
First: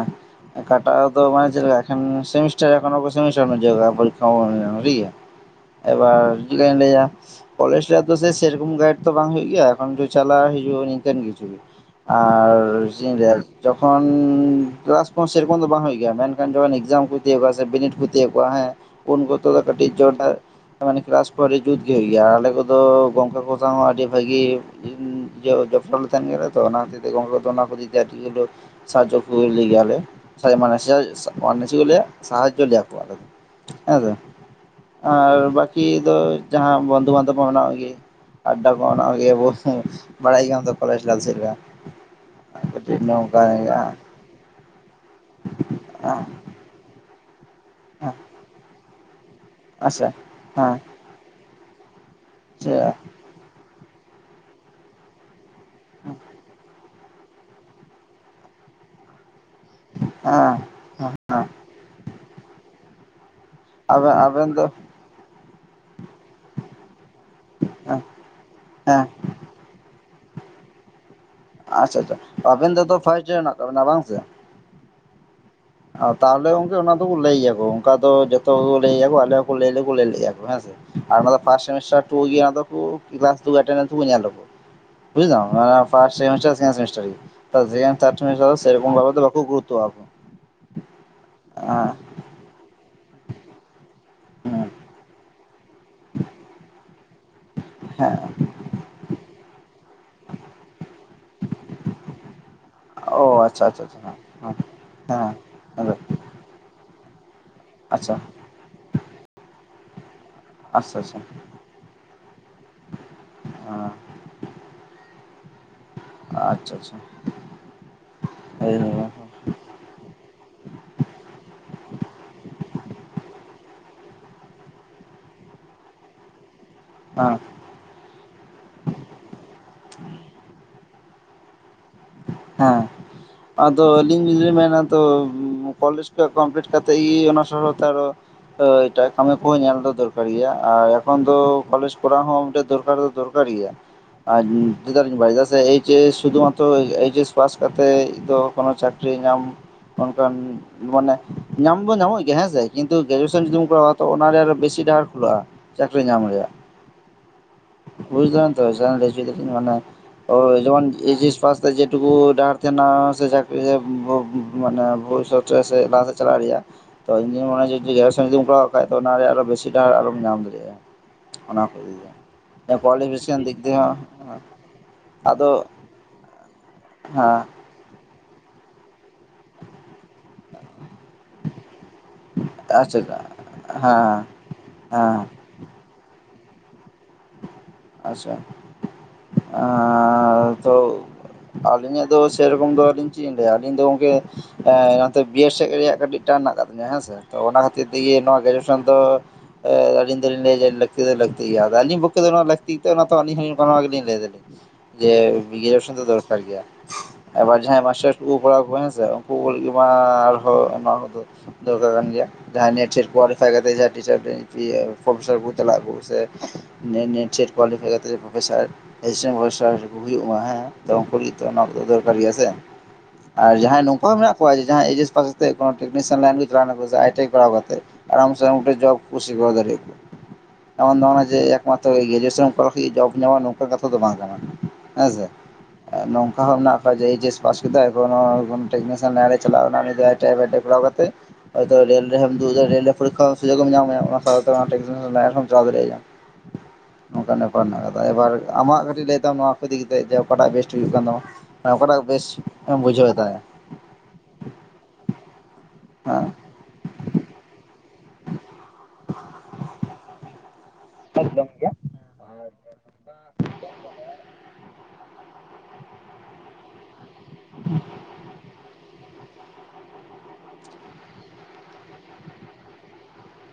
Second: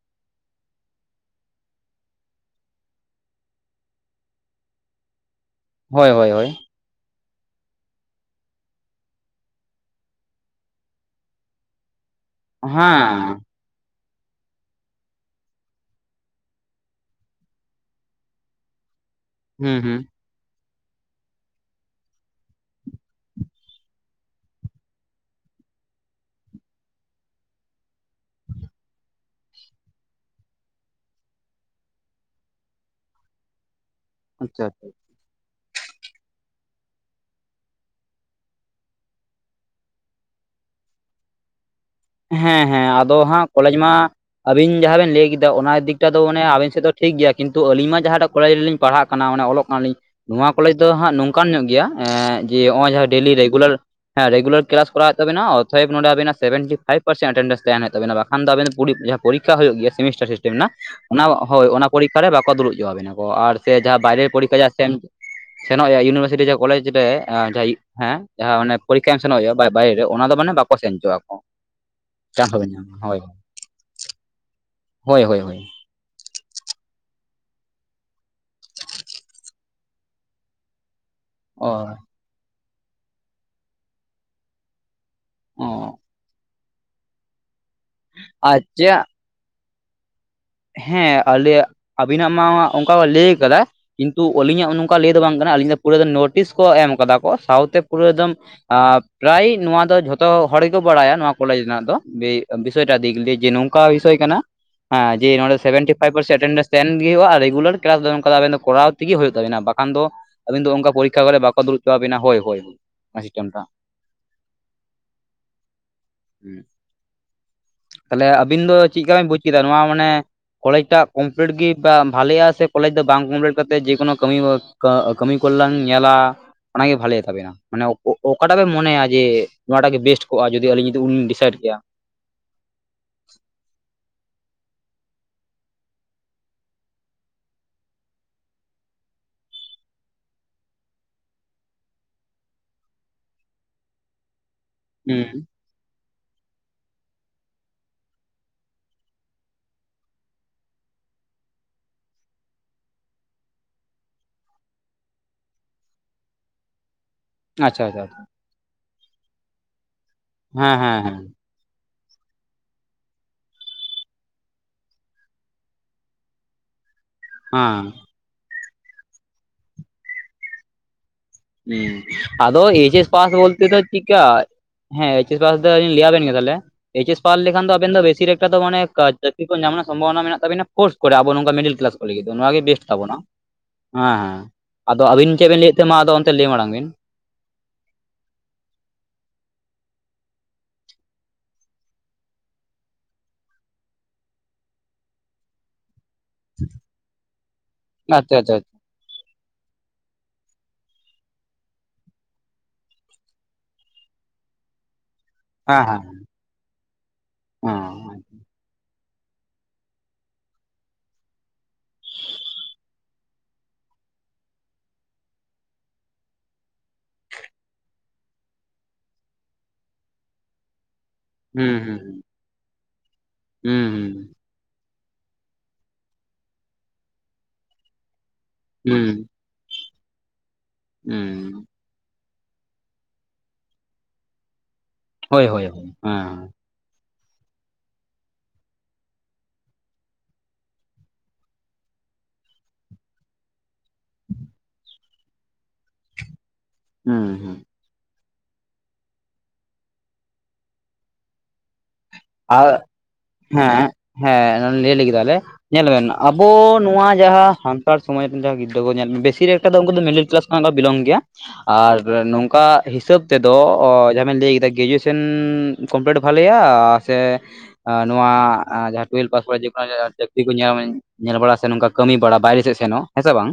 ᱚᱠᱟᱴᱟᱜ ᱫᱚ ᱢᱟᱱᱮ ᱪᱮᱫ ᱞᱮᱠᱟ ᱮᱠᱷᱮᱱ ᱥᱮᱢᱤᱥᱴᱟᱨ ᱮᱠᱷᱚᱱᱚ ᱥᱮᱢᱤᱥᱴᱟᱨ [unintelligible] ᱦᱩᱭᱩᱜᱼᱟ ᱯᱚᱨᱤᱠᱠᱷᱟ ᱴᱷᱤᱠ ᱜᱮᱭᱟ [inaudible] ᱮᱵᱟᱨ ᱦᱳᱭ ᱪᱮᱜᱠᱟᱧ ᱞᱟᱹᱭᱟ? ᱠᱚᱞᱮᱡᱽ ᱨᱮ ᱟᱫᱚ ᱥᱮ ᱥᱮᱨᱚᱠᱚᱢ ᱜᱟᱭᱤᱰ ᱛᱚ ᱵᱟᱝ ᱦᱩᱭᱩᱜ ᱨᱮᱭᱟ ᱮᱠᱷᱚᱱ ᱪᱟᱞᱟᱜ ᱦᱤᱡᱩᱜᱼᱟᱹᱧ ᱱᱤᱝᱠᱟ. ᱱ ᱠᱤᱪᱷᱩ ᱜᱮ ᱟᱨ ᱪᱮᱫ ᱤᱧ ᱞᱮᱭᱟ ᱦᱮᱸ ᱡᱚᱠᱷᱚᱱᱼ [inaudible] ᱠᱮᱞᱟᱥ ᱠᱚᱦᱚᱸ ᱥᱮᱨᱚᱠᱚᱢ ᱫᱚ ᱵᱟᱝ ᱦᱩᱭᱩᱜ ᱜᱮᱭᱟ ᱾ ᱢᱮᱱᱠᱷᱟᱱ ᱡᱚᱠᱷᱚᱱ ᱮᱠᱡᱟᱢ ᱠᱚ ᱛᱤᱭᱳᱜᱣᱟ ᱥᱮ ᱵᱤᱱᱤᱰ ᱠᱚ ᱛᱤᱭᱳᱜᱣᱟ ᱦᱮᱸ ᱩᱱ ᱚᱠᱛᱚ ᱫᱚ ᱦᱩᱸ ᱠᱟᱹᱴᱤᱡ ᱦᱩᱸ ᱡᱳᱨ ᱫᱟᱨ ᱢᱟᱱᱮ ᱠᱞᱟᱥ ᱠᱚ ᱟᱹᱰᱤ ᱡᱩᱛ ᱜᱮ ᱦᱩᱭᱩᱜ ᱜᱮᱭᱟ ᱾ ᱟᱨ ᱟᱞᱮ ᱠᱚᱫᱚ ᱜᱚᱢᱠᱮ ᱠᱚ ᱥᱟᱶ ᱦᱚᱸ ᱟᱹᱰᱤ ᱵᱷᱟᱹᱜᱤ ᱫᱤᱱ ᱡᱚᱯᱲᱟᱣ ᱞᱮ ᱛᱟᱦᱮᱱ ᱜᱮᱭᱟ ᱛᱚ ᱚᱱᱟ ᱠᱷᱟᱹᱛᱤᱨ ᱛᱮᱜᱮ ᱜᱚᱡᱠᱮ ᱠᱚ ᱫᱚ ᱚᱱᱟᱠᱚ ᱫᱤᱠ ᱫᱤᱭᱮ ᱠᱟᱹᱴᱤᱡ ᱦᱚᱞᱮᱳ ᱥᱟᱦᱟᱡᱡᱚ ᱠᱚᱜᱮ ᱜᱮᱭᱟᱞᱮ ᱢᱟᱱᱮ ᱪᱮᱜ ᱠᱚ ᱞᱮᱭᱟ ᱥᱟᱦᱟᱡᱡᱚ ᱞᱮᱭᱟᱠᱚ ᱟᱞᱮ ᱫᱚ ᱦᱮᱸ ᱥᱮ ᱟᱪᱪᱷᱟ ᱟᱪᱪᱷᱟ ᱟᱨ ᱵᱟᱠᱤ ᱫᱚ ᱡᱟᱦᱟᱸ ᱵᱚᱱᱫᱷᱩ ᱵᱟᱱᱫᱷᱚᱵ ᱠᱚ ᱢᱮᱱᱟᱜ ᱠᱚᱜᱮᱭᱟ ᱟᱰᱰᱟ ᱠᱚ ᱦᱮᱱᱜ ᱜᱮᱭᱟ ᱵᱟᱲᱟᱭ ᱜᱮᱭᱟᱢ ᱛᱚ ᱠᱚᱞᱮᱡᱽ ᱞᱟᱭᱤᱯᱷ ᱪᱮᱫ ᱞᱮᱠᱟ ᱦᱮᱸ ᱦᱮᱸ ᱠᱟᱹᱴᱤᱡ ᱟᱫᱚ ᱱᱚᱝᱠᱟ ᱦᱟᱸᱜ ᱠᱚᱞᱮᱡᱽ ᱢᱟ ᱟᱵᱤᱱ ᱡᱟᱦᱟᱸ ᱵᱮᱱ ᱞᱟᱹᱭ ᱠᱮᱫᱟ ᱚᱱᱟ ᱫᱤᱠᱴᱟ ᱫᱚ ᱢᱟᱱᱮ ᱟᱵᱮᱱ ᱥᱮᱫ ᱫᱚ ᱴᱷᱤᱠ ᱜᱮᱭᱟ ᱠᱤᱱᱛᱩ ᱟᱹᱞᱤᱧ ᱢᱟ ᱡᱟᱦᱟᱸᱴᱟᱜᱼ ᱠᱚᱞᱮᱡᱽ ᱨᱮᱞᱤᱧ ᱯᱟᱲᱦᱟᱜ ᱠᱟᱱᱟ ᱢᱟᱱᱮ ᱚᱞᱚᱜ ᱠᱟᱱᱟᱞᱤᱧ ᱟᱪᱪᱷᱟ ᱱᱚᱣᱟ ᱠᱚᱞᱮᱡᱽ ᱦᱮᱸ ᱫᱚ ᱦᱟᱸᱜ ᱱᱚᱝᱠᱟᱱ ᱧᱚᱜ ᱜᱮᱭᱟ ᱡᱮ ᱱᱚᱜᱼᱚᱭ ᱡᱟᱦᱟᱸ ᱰᱮᱞᱤ ᱨᱮᱜᱩᱞᱟᱨ ᱦᱮᱸ ᱨᱮᱜᱩᱞᱟᱨ ᱠᱞᱟᱥ ᱠᱚᱟᱣ ᱛᱟᱵᱤᱱᱟ ᱚᱛᱷᱚᱭᱮᱵ ᱟᱵᱮᱱᱟᱜ ᱥᱮᱵᱷᱮᱱᱴᱤ ᱯᱷᱟᱭᱤᱯ ᱯᱟᱨᱥᱮᱱ ᱮᱴᱮᱱᱰᱮᱱᱥ ᱛᱟᱦᱮᱱ ᱛᱟᱰᱮᱱᱟ ᱵᱟᱠᱷᱟᱱ ᱡᱟᱦᱟᱸ ᱯᱚᱨᱤᱠᱷᱟ ᱦᱩᱭᱩᱜ ᱜᱮᱭᱟ ᱥᱮᱢᱤᱥᱴᱟᱨ ᱥᱤᱥᱴᱮᱢ ᱦᱮᱸ ᱨᱮᱱᱟᱜ ᱚᱱᱟ ᱦᱮᱸ ᱦᱳᱭ ᱚᱱᱟ ᱯᱚᱨᱤᱠᱷᱟ ᱨᱮ ᱵᱟᱠᱚ ᱫᱩᱲᱩᱵ ᱡᱚ ᱟᱵᱤᱱᱟ ᱠᱚ ᱟᱨ ᱥᱮ ᱡᱟᱦᱟᱸ ᱟᱵᱮᱱ ᱵᱟᱭᱨᱮ ᱟᱵᱮᱱ ᱯᱚᱨᱤᱠᱷᱟ ᱫᱚ ᱡᱟ ᱥᱮᱢ ᱼᱼ ᱥᱮᱱᱚᱜ ᱦᱩᱭᱩᱜᱼᱟ ᱤᱭᱩᱱᱤᱵᱷᱟᱨᱥᱤᱴᱤ ᱡᱟᱦᱟᱸ ᱠᱚᱞᱮᱡᱽ ᱨᱮ ᱦᱮᱸ ᱦᱮᱸ ᱯᱚᱨᱤᱠᱠᱷᱟ ᱮᱢ ᱥᱮᱱᱚᱜ ᱦᱩᱭᱩᱜᱼᱟ ᱵᱟᱭ ᱵᱟᱭᱨᱮ ᱨᱮ ᱚᱱᱟ ᱫᱚ ᱢᱟᱱᱮ ᱵᱟᱠᱚ ᱥᱮᱱ ᱦᱚᱪᱚ ᱟᱠᱚ ᱟᱪᱪᱷᱟ ᱟᱪᱪᱷᱟ ᱟᱵᱮᱱ ᱛᱚ ᱯᱷᱟᱥᱴ ᱨᱮ ᱢᱮᱱᱟᱜ ᱛᱟᱵᱮᱱᱟ ᱵᱟᱝ ᱥᱮ? ᱦᱳᱭ ᱦᱳᱭ ᱦᱳᱭ ᱛᱟᱦᱚᱞᱮ ᱜᱚᱝᱠᱮ ᱚᱱᱟ ᱫᱚᱠᱚ ᱞᱟᱹᱭ ᱜᱮᱭᱟᱠᱚ ᱚᱱᱠᱟ ᱫᱚ ᱡᱚᱛᱚ ᱜᱮᱠᱚ ᱞᱟᱹᱭᱟ ᱠᱚ ᱟᱞᱮ ᱦᱚᱸᱠᱚ ᱞᱟᱹᱭ ᱞᱮ ᱞᱟᱹᱭ ᱞᱮᱭᱟ ᱠᱚ ᱦᱮᱸᱥᱮ ᱟᱨ ᱚᱱᱟᱫᱚ ᱯᱷᱟᱥᱴ ᱚ ᱥᱮᱢᱮᱥᱴᱟᱨ ᱴᱩ ᱤᱭᱟᱫᱩᱠᱩ ᱜᱮᱞᱟᱥ ᱫᱚᱠᱩ ᱧᱮᱞᱟᱫᱟᱠᱚ, ᱵᱩᱡ ᱫᱟᱢ ᱚ ᱚᱱᱟ ᱯᱷᱟᱥᱴ ᱥᱮᱢᱮᱥᱴᱟᱨ ᱥᱮᱠᱮᱱ ᱥᱮᱢᱮᱥᱴᱟᱨ ᱜᱮ ᱥᱮᱠᱮᱱ ᱛᱷᱟᱰ ᱟᱪᱪᱷᱟ ᱥᱮᱢᱮᱥᱴᱟᱨ ᱫᱚ ᱵᱟᱠᱚ ᱜᱩ ᱼᱼ ᱛᱳᱭᱟᱠᱚ ᱦᱮᱸ ᱟᱞᱮᱭᱟᱜ ᱟᱵᱤᱱᱟᱜ ᱢᱟ ᱚᱱᱠᱟ ᱞᱟᱹᱭ ᱠᱟᱫᱟ ᱠᱤᱱᱛᱩ ᱦᱮᱸ ᱟᱹᱞᱤᱧᱟᱜ ᱱᱚᱝᱠᱟ ᱞᱟᱹᱭ ᱫᱚ ᱵᱟᱝ ᱠᱟᱱᱟ ᱟᱹᱞᱤᱧ ᱫᱚ ᱯᱩᱨᱟᱹ ᱱᱳᱴᱤᱥ ᱠᱚ ᱮᱢ ᱠᱟᱫᱟ ᱠᱚ ᱥᱟᱶᱛᱮ ᱯᱩᱨᱟᱹ ᱮᱫᱚᱢ ᱯᱨᱟᱭ ᱱᱚᱣᱟ ᱫᱚ ᱡᱷᱚᱛᱚ ᱦᱚᱲ ᱜᱮᱠᱚ ᱵᱟᱲᱟᱭᱟ ᱱᱚᱣᱟ ᱠᱚᱞᱮᱡᱽ ᱨᱮᱱᱟᱜ ᱫᱚ ᱵᱤᱥᱚᱭᱴᱟ ᱫᱤᱠ ᱚ ᱫᱤᱭᱮ ᱡᱮ ᱱᱩᱝ ᱟᱪᱪᱷᱟ ᱼᱼ ᱠᱟ ᱟᱪᱪᱷᱟ ᱵᱤᱥᱚᱭ ᱟᱪᱪᱷᱟ ᱠᱟᱱᱟ ᱦᱮᱸ ᱦᱮᱸ ᱡᱮ ᱱᱚᱰᱮ ᱥᱮᱵᱷᱮᱱᱴᱤ ᱟᱪᱪᱷᱟ ᱯᱷᱟᱭᱤᱯ ᱯᱟᱨᱥᱮᱱ ᱮᱴᱮᱱᱰᱮᱱᱥ ᱛᱟᱦᱮᱱ ᱜᱮ ᱦᱩᱭᱩᱜᱼᱟ ᱨᱮᱜᱩᱞᱟᱨ ᱠᱞᱟᱥ ᱫᱚ ᱟᱪᱪᱷᱟ ᱚᱱᱠᱟ ᱫᱚ ᱟᱵᱮᱱ ᱫᱚ ᱠᱚᱨᱟᱣ ᱴᱷᱤᱠ ᱜᱤ ᱦᱩᱭᱩᱜ ᱛᱟᱵᱤᱱᱟ ᱵᱟᱠᱷᱟᱱ ᱫᱚ ᱟᱹᱵᱤᱱ ᱫᱚ ᱚᱱᱠᱟ ᱟᱪᱪᱷᱟ ᱯᱚᱨᱤᱠᱠᱷᱟ ᱠᱚᱨᱮ ᱵᱟᱠᱚ ᱫᱩᱵᱪᱚᱣᱟᱵᱮᱱᱟ ᱦᱳᱭ ᱦᱳᱭ ᱚᱱᱟ ᱥᱤᱥᱴᱮᱢ ᱴᱟᱜ ᱦᱮᱸ ᱦᱩᱸ ᱟᱪᱪᱷᱟ ᱟᱪᱪᱷᱟ ᱾ ᱛᱟᱦᱚᱞᱮ ᱟᱹᱵᱤᱱ ᱫᱚ ᱦᱮᱸ ᱪᱮᱫᱠᱟ ᱵᱤᱱ ᱵᱩᱡ ᱠᱮᱫᱟ ᱱᱚᱣᱟ ᱢᱟᱱᱮ ᱠᱚᱞᱮᱡᱽᱴᱟᱜ ᱠᱚᱢᱯᱞᱤᱴ ᱜᱮ ᱵᱷᱟᱞᱮᱜᱼᱟ ᱥᱮ ᱠᱚᱞᱮᱡᱽ ᱫᱚ ᱵᱟᱝ ᱠᱚᱢᱯᱞᱤᱴ ᱠᱟᱛᱮ ᱡᱮᱳᱱᱳ ᱠᱟᱹᱢᱤᱼ ᱠᱟᱹᱢᱤ ᱠᱚᱞᱟᱝ ᱧᱮᱞᱟ ᱚᱱᱟᱜᱮ ᱵᱷᱟᱞᱮ ᱛᱟᱵᱮᱱᱟ ᱾ ᱢᱟᱱᱮ ᱚᱠᱟᱴᱟᱜ ᱵᱮ ᱢᱚᱱᱮᱭᱟ ᱡᱮ ᱱᱚᱣᱟᱴᱟᱜ ᱜᱮ ᱵᱮᱥᱴ ᱠᱚᱜᱼᱟ ᱡᱩᱫᱤ ᱟᱹᱞᱤᱧ ᱡᱩᱫᱤ ᱩᱱᱞᱤᱧ ᱰᱤᱥᱟᱭᱤᱰ ᱠᱮᱭᱟ? ᱦᱮᱸ ᱟᱫᱚ ᱟᱹᱞᱤᱧᱞᱤᱧ ᱢᱮᱱᱟ ᱛᱚ ᱠᱚᱞᱮᱡᱽ ᱯᱮ ᱠᱚᱢᱯᱞᱤᱴ ᱠᱟᱛᱮ ᱤ ᱚᱱᱟ ᱥᱚᱥᱚᱛᱟ ᱠᱚ ᱦᱳᱭ ᱮᱴᱟᱜ ᱠᱟᱹᱢᱤ ᱠᱚᱦᱚᱸ ᱧᱮᱞ ᱫᱚ ᱫᱚᱨᱠᱟᱨ ᱜᱮᱭᱟ ᱟᱨ ᱮᱠᱷᱚᱱ ᱫᱚ ᱠᱚᱞᱮᱡᱽ ᱠᱚᱨᱟᱣ ᱦᱚᱸ ᱢᱤᱫᱴᱟᱹ ᱫᱚᱨᱠᱟᱨ ᱫᱚ ᱫᱚᱨᱠᱟᱨ ᱫᱟᱲᱤᱭᱟᱜ ᱟᱧ ᱱᱤᱛᱚᱜ ᱫᱚ ᱵᱟᱭᱡᱟ ᱦᱩᱸ ᱥᱮ ᱮᱭᱪᱮᱥ ᱥᱩᱫᱩ ᱢᱟᱛᱨᱚ ᱮᱭ ᱮᱤᱪ ᱮᱥ ᱯᱟᱥ ᱠᱟᱛᱮᱜ ᱫᱚ ᱠᱚᱱᱚ ᱪᱟᱹᱠᱨᱤ ᱧᱟᱢ ᱚᱱᱠᱟᱱ ᱢᱟᱱᱮ ᱧᱟᱢ ᱫᱚ ᱧᱟᱢᱚᱜ ᱜᱮᱭᱟ ᱦᱮᱸᱥᱮ ᱾ ᱠᱤᱱᱛᱩ ᱜᱨᱮᱡᱩᱭᱮᱥᱮᱱ ᱡᱩᱫᱤᱢ ᱠᱚᱨᱟᱣᱟ ᱛᱚ ᱚᱱᱟᱨᱮ ᱟᱨᱚ ᱵᱮᱥᱤ ᱰᱟᱦᱟᱨ ᱠᱷᱩᱞᱟᱹᱜ-ᱟ ᱪᱟᱹᱠᱨᱤ ᱧᱟᱢ ᱦᱳᱭᱳᱜ ᱟ [inaudible] ᱵᱩᱡ ᱡᱟᱱ ᱛᱚ [unintelligible] ᱢᱟᱱᱮ ᱦᱮᱸ ᱡᱮᱢᱚᱱ ᱦᱮᱸ ᱦᱮᱸ ᱮᱭᱪᱮᱥ ᱯᱟᱥ ᱛᱮᱡᱮᱴ ᱴᱩᱵᱩ ᱰᱟᱦᱟᱨ ᱛᱟᱦᱮᱸᱱᱟ ᱥᱮ [unintelligible] ᱵᱷᱩᱵᱤᱥᱚᱛ ᱨᱮᱥᱮ ᱮᱴᱟᱜ ᱥᱮᱫ ᱪᱟᱞᱟᱜ ᱨᱮᱭᱟᱜ ᱛᱚ ᱤᱧᱫᱩᱧ ᱢᱚᱱᱮ ᱦᱮᱸ ᱡᱚᱭᱥᱚᱝ ᱡᱩᱤᱢ ᱠᱚᱨᱟᱣ ᱠᱷᱟᱡ ᱚᱱᱟᱨᱮ ᱟᱨᱚ ᱵᱮᱥᱤ ᱰᱟᱦᱟᱨ ᱟᱨᱞᱚᱢ ᱧᱟᱢ ᱫᱟᱲᱮᱭᱟᱜᱼᱟ ᱚᱱᱟ ᱠᱚ ᱦᱩᱸ ᱤᱫᱤ ᱟᱫᱚ ᱮᱭᱪ ᱮᱥ ᱯᱟᱥ ᱠᱚᱣᱟᱞᱤᱯᱷᱤᱠᱮᱥᱚᱱ ᱫᱤᱠ ᱵᱚᱞᱛᱮ ᱫᱤᱭᱮ ᱪᱤᱫᱠᱟ ᱦᱚᱸ ᱦᱮᱸ ᱮᱭᱪ ᱮᱥ ᱟᱫᱚ ᱯᱟᱥ ᱫᱚ ᱞᱤᱭᱟ ᱵᱮᱱ ᱜᱮᱫᱚᱞᱮ ᱮᱭᱪᱮᱥ ᱦᱮᱸ ᱯᱟᱞ ᱞᱮᱠᱷᱟᱱ ᱫᱚ ᱟᱵᱮᱱ ᱫᱚ ᱵᱮᱥᱤ ᱨᱮᱠᱟ ᱫᱚ ᱢᱟᱱᱮ ᱪᱟᱹᱠᱨᱤ ᱠᱚ ᱧᱟᱢ ᱨᱮᱱᱟᱜ ᱥᱚᱢᱵᱷᱚᱵᱚᱱᱟ ᱢᱮᱱᱟᱜ ᱛᱟᱵᱤᱱᱟ ᱠᱳᱥ ᱠᱚᱨᱟᱣ ᱟᱵᱚ ᱱᱚᱝᱠᱟ ᱢᱤᱰᱤᱞ ᱠᱞᱟᱥ ᱠᱩᱞᱤ ᱜᱮ ᱫᱚ ᱱᱚᱣᱟᱜ ᱜᱮ ᱵᱮᱥᱴ ᱛᱟᱵᱚᱱᱟ ᱦᱮᱸ ᱦᱮᱸ ᱟᱫᱚ ᱦᱮᱸ ᱟᱵᱤᱱ ᱪᱮᱫ ᱵᱮᱱ ᱞᱟᱹᱭᱮᱫ ᱛᱟ ᱟᱫᱚ ᱞᱟᱹᱭ ᱢᱟᱲᱟᱝ ᱵᱤᱱ ᱟᱪᱪᱷᱟ ᱟᱨ ᱫᱚ ᱟᱞᱤᱧᱟᱜ ᱫᱚ ᱥᱮᱨᱚᱠᱚᱢ ᱫᱚ ᱟᱹᱞᱤᱧ ᱪᱮᱫ ᱤᱧ ᱞᱟᱹᱭᱟ ᱟᱞᱤᱧ ᱫᱚ ᱜᱚᱝᱠᱮ ᱱᱟᱛᱮ ᱵᱤᱭᱮᱥ ᱥᱮᱜ ᱨᱮᱭᱟᱜ ᱠᱟᱹᱴᱤᱡ ᱪᱟ ᱨᱮᱱᱟᱜ ᱠᱟᱛᱷᱟᱭᱟ ᱦᱮᱸᱥᱮ ᱛᱚ ᱚᱱᱟ ᱠᱷᱟᱛᱤᱨ ᱛᱮᱜᱮ ᱟᱪᱪᱷᱟ ᱱᱚᱣᱟ ᱟᱪᱪᱷᱟ ᱜᱨᱮᱡᱩᱭᱮᱥᱟᱱ ᱛᱚ ᱟᱹᱞᱤᱧ ᱫᱚᱞᱤᱧ ᱞᱟᱹᱭᱟ ᱡᱮ ᱞᱟᱹᱠᱛᱤ ᱫᱚ ᱞᱟᱹᱠᱛᱤ ᱜᱮᱭᱟ ᱟᱫᱚ ᱟᱹᱞᱤᱧ ᱵᱚᱠᱠᱷᱮ ᱫᱚ ᱞᱟᱠ ᱛᱤ ᱛᱚ ᱱᱟ ᱛᱚ ᱟᱹᱞᱤᱧ ᱦᱚᱸᱱᱤᱭᱟᱹ ᱠᱚᱨᱟᱣ ᱜᱮᱞᱤᱧ ᱞᱟᱹᱭ ᱫᱟ ᱡᱮ ᱦᱮᱸ ᱜᱤᱨᱤᱭᱮᱥᱚᱱ ᱦᱮᱸ ᱫᱚ ᱫᱚᱨᱠᱟᱨ ᱜᱮᱭᱟ ᱟᱵᱟᱨ ᱡᱟᱦᱟᱸᱭ ᱢᱟᱥᱴᱟᱨ ᱠᱚᱠᱚ ᱯᱟᱲᱟᱣ ᱠᱚᱣᱟ ᱦᱮᱸᱥᱮᱸ ᱩᱱᱠᱩ [unintelligible] ᱠᱚᱢᱟ ᱟᱨᱦᱚᱸ ᱚᱱᱟ ᱠᱚᱫᱚ ᱫᱚᱨᱠᱟᱨ ᱠᱟᱱ ᱜᱮᱭᱟ ᱡᱟᱦᱟᱸᱟᱭ ᱱᱮᱴ ᱥᱮᱴ ᱠᱚᱣᱟᱞᱤᱯᱷᱟᱭ ᱠᱟᱛᱮ ᱡᱟ ᱴᱤᱪᱟᱨ [unintelligible] ᱯᱨᱚᱯᱮᱨᱥᱟᱨ ᱠᱚ ᱪᱟᱞᱟᱜ ᱟᱠᱚ ᱥᱮᱸ ᱱᱮᱴ ᱱᱮᱴ ᱥᱮᱴ ᱠᱳᱣᱟᱞᱤᱯᱷᱟᱭ ᱠᱟᱛᱮ ᱯᱨᱚᱯᱷᱮᱥᱟᱨ ᱮᱭᱥᱮᱝ ᱯᱨᱚᱯᱷᱮᱥᱟᱨ ᱦᱩᱭᱩᱜ ᱢᱟ ᱦᱮᱸ ᱛᱚ ᱩᱱᱠᱩ ᱛᱮ ᱚᱱᱟ ᱦᱩᱸ ᱠᱚᱫᱚ ᱫᱚᱨᱠᱟᱨ ᱦᱩᱸ ᱜᱮᱭᱟ ᱥᱮ ᱟᱨ ᱦᱩᱸ ᱡᱟᱦᱟᱸᱭ ᱦᱩᱸ ᱱᱚᱝᱠᱟ ᱢᱮᱱᱟᱜ ᱮᱭᱪᱮᱥ ᱯᱟᱥ ᱟᱛᱮᱫ ᱠᱚᱱᱚ ᱴᱮᱠᱱᱤᱥᱤᱟᱭ ᱞᱟᱭᱤᱱ ᱛᱮ ᱪᱟᱞᱟᱣ ᱱᱟ ᱠᱚᱥᱮ ᱟᱭᱴᱤ ᱠᱚᱨᱟᱣ ᱠᱟᱛᱮ ᱟᱨᱟᱢ ᱥᱮ ᱚᱱᱟ ᱢᱤᱫ ᱴᱤᱡ ᱦᱩᱸ ᱡᱚᱵ ᱦᱩᱸ ᱠᱩᱥᱤ ᱠᱚ ᱫᱟᱲ ᱮᱢᱚᱱ ᱫᱷᱟᱨᱚᱱᱟ ᱡᱮ ᱦᱩᱸ ᱮᱠᱢᱟᱛᱨᱚ ᱜᱨᱤᱡᱮᱥᱚᱱ ᱱᱮᱢ ᱠᱚᱨᱟᱣ ᱞᱮᱠᱷᱟᱡ ᱡᱮ ᱡᱚᱵ ᱧᱟᱢᱚᱜ-ᱟ ᱱᱚᱝᱠᱟᱱ ᱠᱟᱛᱷᱟ ᱫᱚ ᱵᱟᱝ ᱠᱟᱱᱟ ᱦᱮᱸᱥᱮ ᱦᱳᱭ ᱦᱳᱭ ᱦᱳᱭ ᱦᱮᱸ ᱱᱚᱝᱠᱟ ᱦᱚᱸ ᱚᱱᱟ ᱮᱭᱪᱮᱥ ᱯᱟᱥ ᱠᱮᱫᱟ ᱚᱠᱚᱭ ᱱᱚᱣᱟ ᱴᱮᱠᱱᱮᱥᱤᱭᱟᱱ ᱞᱟᱭᱱ ᱨᱮ ᱪᱟᱞᱟᱜ-ᱟᱭ ᱱᱟᱜ ᱩᱱᱤᱫᱚ ᱟᱭᱴᱤ ᱟᱭ ᱠᱚᱨᱟᱣ ᱠᱟᱛᱮ ᱦᱚᱭᱛᱳ ᱞᱮᱹᱞ ᱨᱮᱚᱢ ᱫᱩ [unintelligible] ᱯᱚᱨᱤᱠᱠᱷᱟ ᱥᱩᱡᱳᱜᱮᱢ ᱧᱟᱢᱟ ᱚᱱᱟ [unintelligible] ᱴᱮᱠᱱᱤᱥᱤᱟᱭ [unintelligible] ᱪᱟᱞᱟᱣ ᱫᱟᱲᱮᱭᱟᱜ-ᱟ ᱦᱩᱸ ᱱᱚᱝᱠᱟᱱ ᱦᱩᱸ ᱵᱮᱯᱟᱨ ᱢᱮᱱᱟᱜ ᱟᱠᱟᱫᱟ ᱮᱵᱟᱨ ᱟᱢᱟᱜ ᱠᱟᱹᱴᱤᱡ ᱞᱟᱹᱭ ᱛᱟᱢ ᱱᱚᱣᱟ ᱠᱚ ᱤᱫᱤ ᱠᱮᱛᱮᱜ ᱚᱠᱟᱴᱟᱜ ᱵᱮᱥᱴ ᱦᱩᱭᱩᱜ ᱠᱟᱱ ᱛᱟᱢᱟ ᱦᱮᱸ ᱚᱠᱟᱴᱟᱜ ᱵᱮᱥ ᱟᱨ ᱦᱮᱸ ᱦᱮᱸ ᱞᱟᱹᱭ ᱞᱟᱹᱜᱤᱫᱟᱞᱮ ᱧᱮᱞ ᱵᱮᱱ ᱦᱮᱸ ᱟᱵᱚ ᱱᱚᱣᱟ ᱡᱟᱦᱟᱸ ᱥᱟᱱᱛᱟᱲ ᱥᱚᱢᱟᱡᱽ ᱨᱮᱱ ᱡᱟᱦᱟᱸ ᱜᱤᱫᱽᱨᱟᱹ ᱠᱚ ᱧᱮᱞ ᱢᱮ ᱵᱮᱥᱤ ᱮᱠᱴᱟ ᱫᱚ ᱩᱱᱠᱩ ᱫᱚ ᱢᱮᱱᱤ ᱠᱞᱟᱥ ᱠᱷᱚᱱᱟᱜ ᱫᱚ ᱵᱤᱞᱚᱝ ᱜᱮᱭᱟ ᱮᱠᱫᱚᱢ ᱜᱮ ᱟᱨ ᱱᱚᱝᱠᱟ ᱦᱤᱥᱟᱹᱯ ᱛᱮᱫᱚ ᱡᱟᱦᱟᱸ ᱵᱤᱱ ᱞᱟᱹᱭ ᱠᱮᱫᱟ ᱜᱮᱡᱤᱭᱮᱥᱮᱱ ᱠᱚᱢᱯᱞᱤᱴ ᱵᱷᱟᱞᱮᱭᱟ ᱥᱮ ᱟ ᱱᱚᱣᱟ ᱡᱟᱦᱟᱸ ᱴᱩᱭᱮᱞᱵᱷ ᱯᱟᱥᱚᱜ-ᱟ ᱡᱮ ᱠᱚᱱᱚ ᱡᱟᱭᱜᱟ ᱪᱟᱠᱨᱤ ᱠᱚ ᱧᱟᱢᱟᱧ ᱧᱮᱞ ᱵᱟᱲᱟ ᱥᱮ ᱱᱚᱝᱠᱟ ᱠᱟᱹᱢᱤ ᱵᱟᱲᱟ ᱵᱟᱭᱨᱮ ᱥᱮᱜ ᱥᱮᱱᱚᱜ ᱦᱮᱸ ᱥᱮ ᱵᱟᱝ ᱵᱟᱝ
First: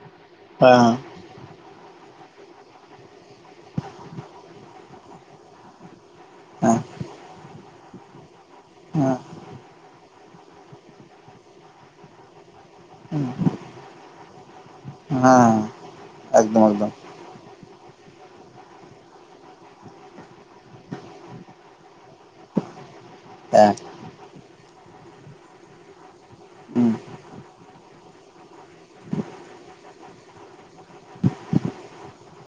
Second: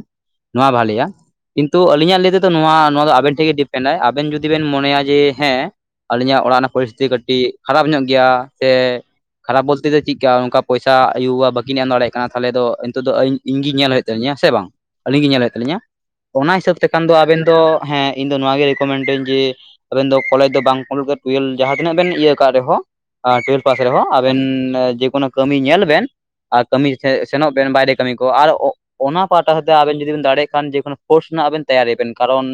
ᱱᱚᱣᱟ ᱵᱷᱟᱞᱮᱭᱟ ᱦᱮᱸ ᱠᱤᱱᱛᱩ ᱟᱞᱤᱧᱟᱜ ᱞᱟᱹᱭ ᱛᱮᱫᱚ ᱱᱚᱣᱟ ᱱᱚᱣᱟ ᱫᱚ ᱟᱵᱮᱱ ᱴᱷᱮᱱ ᱜᱮ ᱰᱤᱯᱮᱱᱰᱟᱭ ᱟᱵᱮᱱ ᱡᱩᱫᱤ ᱵᱮᱱ ᱢᱚᱱᱮᱭᱟ ᱡᱮ ᱦᱮᱸ ᱟᱹᱞᱤᱧᱟᱜ ᱚᱲᱟᱜ ᱨᱮᱱᱟᱜ ᱯᱚᱨᱤᱥᱛᱷᱤᱛᱤ ᱠᱟᱹᱴᱤᱡ ᱠᱷᱟᱨᱟᱯ ᱧᱚᱜ ᱜᱮᱭᱟ ᱥᱮ ᱦᱮᱸ ᱠᱷᱟᱨᱟᱯ ᱵᱚᱞᱛᱮ ᱫᱚ ᱪᱮᱜᱠᱟ ᱝᱠᱟ ᱯᱚᱭᱥᱟ ᱟᱭᱩᱵᱟᱵᱟ ᱵᱟᱹᱠᱤᱱ ᱮᱢ ᱫᱟᱲᱮᱭᱟᱜ ᱠᱟᱱᱟ ᱛᱦᱟᱞᱮ ᱫᱚ ᱛᱚᱜ ᱫᱚ ᱦᱮᱸ ᱤᱧᱜᱮ ᱧᱮᱞ ᱦᱩᱭᱩᱜ ᱛᱟᱹᱞᱤᱧᱟ ᱥᱮ ᱵᱟᱝ ᱟᱹᱞᱤᱧ ᱜᱮ ᱧᱮᱞ ᱦᱩᱭᱩᱜ ᱦᱮᱸ ᱛᱟᱹᱞᱤᱧᱟ ᱚᱱᱟ ᱮᱠᱫᱚᱢ ᱦᱤᱥᱟᱹᱵ ᱮᱠᱫᱚᱢ ᱛᱮᱠᱷᱟᱱ ᱫᱚ ᱟᱵᱮᱱ ᱫᱚ ᱦᱮᱸ ᱤᱧ ᱫᱚ ᱱᱚᱣᱟ ᱜᱮ ᱨᱤᱠᱚᱢᱮᱱᱴ ᱟᱹᱧ ᱡᱮ ᱟᱵᱮᱱ ᱫᱚ ᱠᱚᱞᱮᱡᱽ ᱫᱚ ᱵᱟᱝ ᱴᱩᱭᱮᱞ ᱡᱟᱦᱟᱸ ᱛᱤᱱᱟᱹᱜ ᱵᱮᱱ ᱤᱭᱟᱹ ᱠᱟᱜ ᱨᱮᱦᱚᱸ ᱟᱨ ᱴᱩᱭᱮᱞ ᱦᱮᱸ ᱯᱟᱥ ᱨᱮᱦᱚᱸ ᱟᱵᱮᱱ ᱡᱮᱠᱚᱱᱚ ᱠᱟᱹᱢᱤ ᱧᱮᱞ ᱵᱮᱱ ᱟᱨ ᱦᱩᱸ ᱠᱟᱹᱢᱤ ᱥᱮᱱᱚᱜ ᱵᱮᱱ ᱵᱟᱭᱨᱮ ᱠᱟᱹᱢᱤ ᱠᱚ ᱟᱨ ᱚ ᱚᱱᱟ ᱯᱟᱦᱴᱟᱥᱮᱫᱟᱜ ᱟᱵᱮᱱ ᱡᱩᱫᱤ ᱵᱮᱮᱱ ᱫᱟᱲᱮᱭᱟᱜ ᱠᱷᱟᱱ ᱡᱮᱠ ᱠᱚᱱᱚ ᱯᱳᱥᱱᱳ ᱛᱮᱭᱟᱨᱮᱱ ᱠᱟᱨᱚᱱ